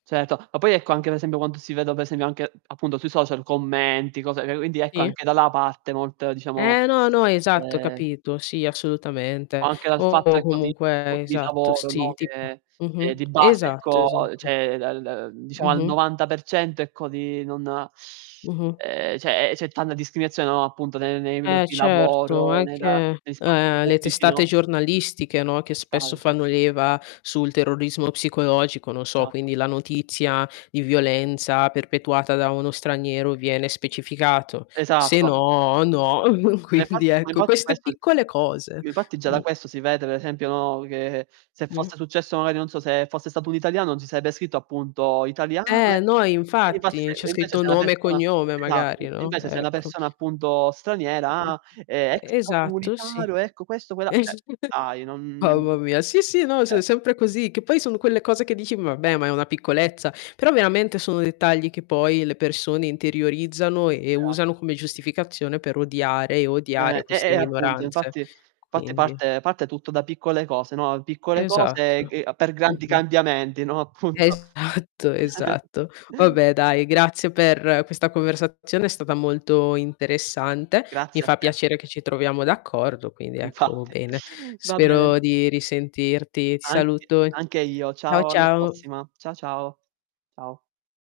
Certo. Ma poi ecco anche per esempio quando si vede per esempio anche appunto sui social commenti, cose quindi ecco Sì. anche da là parte molto diciamo Eh, no no esatto, ho eh capito, sì O assolutamente. anche dal fatto O ecco di [unintelligible] comunque di esatto lavoro, sì no, tipo. che che Mh-mh. di base Esatto ecco esa cioè dal da diciamo al mh-mh. 90% ecco di non Mh-mh. ehm, c'è c'è tanta discriminazione, no, appunto ne nei luoghi Eh di certo, lavoro, anche nella negli spazi eh, le pubblici, testate no? giornalistiche no, che spesso [unintelligible] fanno leva sul terrorismo psicologico, non so Esatto. quindi la notizia di violenza perpetuata da uno straniero, viene specificato. Se Esatto. no, no, Ma quindi Infatti ma ecco infatti queste questo piccole cose. infatti già da Mhmm. questo si vede per esempio, no, che se [unintelligible] fosse successo magari non so se fosse stato un italiano, si sarebbe scritto appunto "italiano", Eh, ecco. no infatti. C'è [unintelligible] invece scritto se una nome e persona cognome esatto. magari, no, Invece se una ecco. persona è appunto Mh. straniera: "Ah, E esatto, extracomunitario, sì. ecco questo quella", eh, [unintelligible] dai non Mamma mia sì, sì, no s eh. è sempre così che poi sono quelle cose che dici: "Vabbè ma è una piccolezza", però veramente sono dettagli che poi le persone interiorizzano e e E a usano come giustificazione per odiare e odiare Eh. E queste e appunto minoranze. infatti infatti Quindi parte parte tutto da piccole cose, no? Piccole cose e Esatto. g per grandi Mh-mh. cambiamenti, no, appunto. Esatto esatto. Vabbè dai, grazie per questa conversazione è stata molto interessante. Mi Grazie a fa te. piacere che ci troviamo d'accordo quindi ecco Infatti. bene. Va bene. Spero di risentirti. Ti Anche saluto e anche io. Ciao Ciao, alla ciao. prossima. Ciao ciao. Ciao.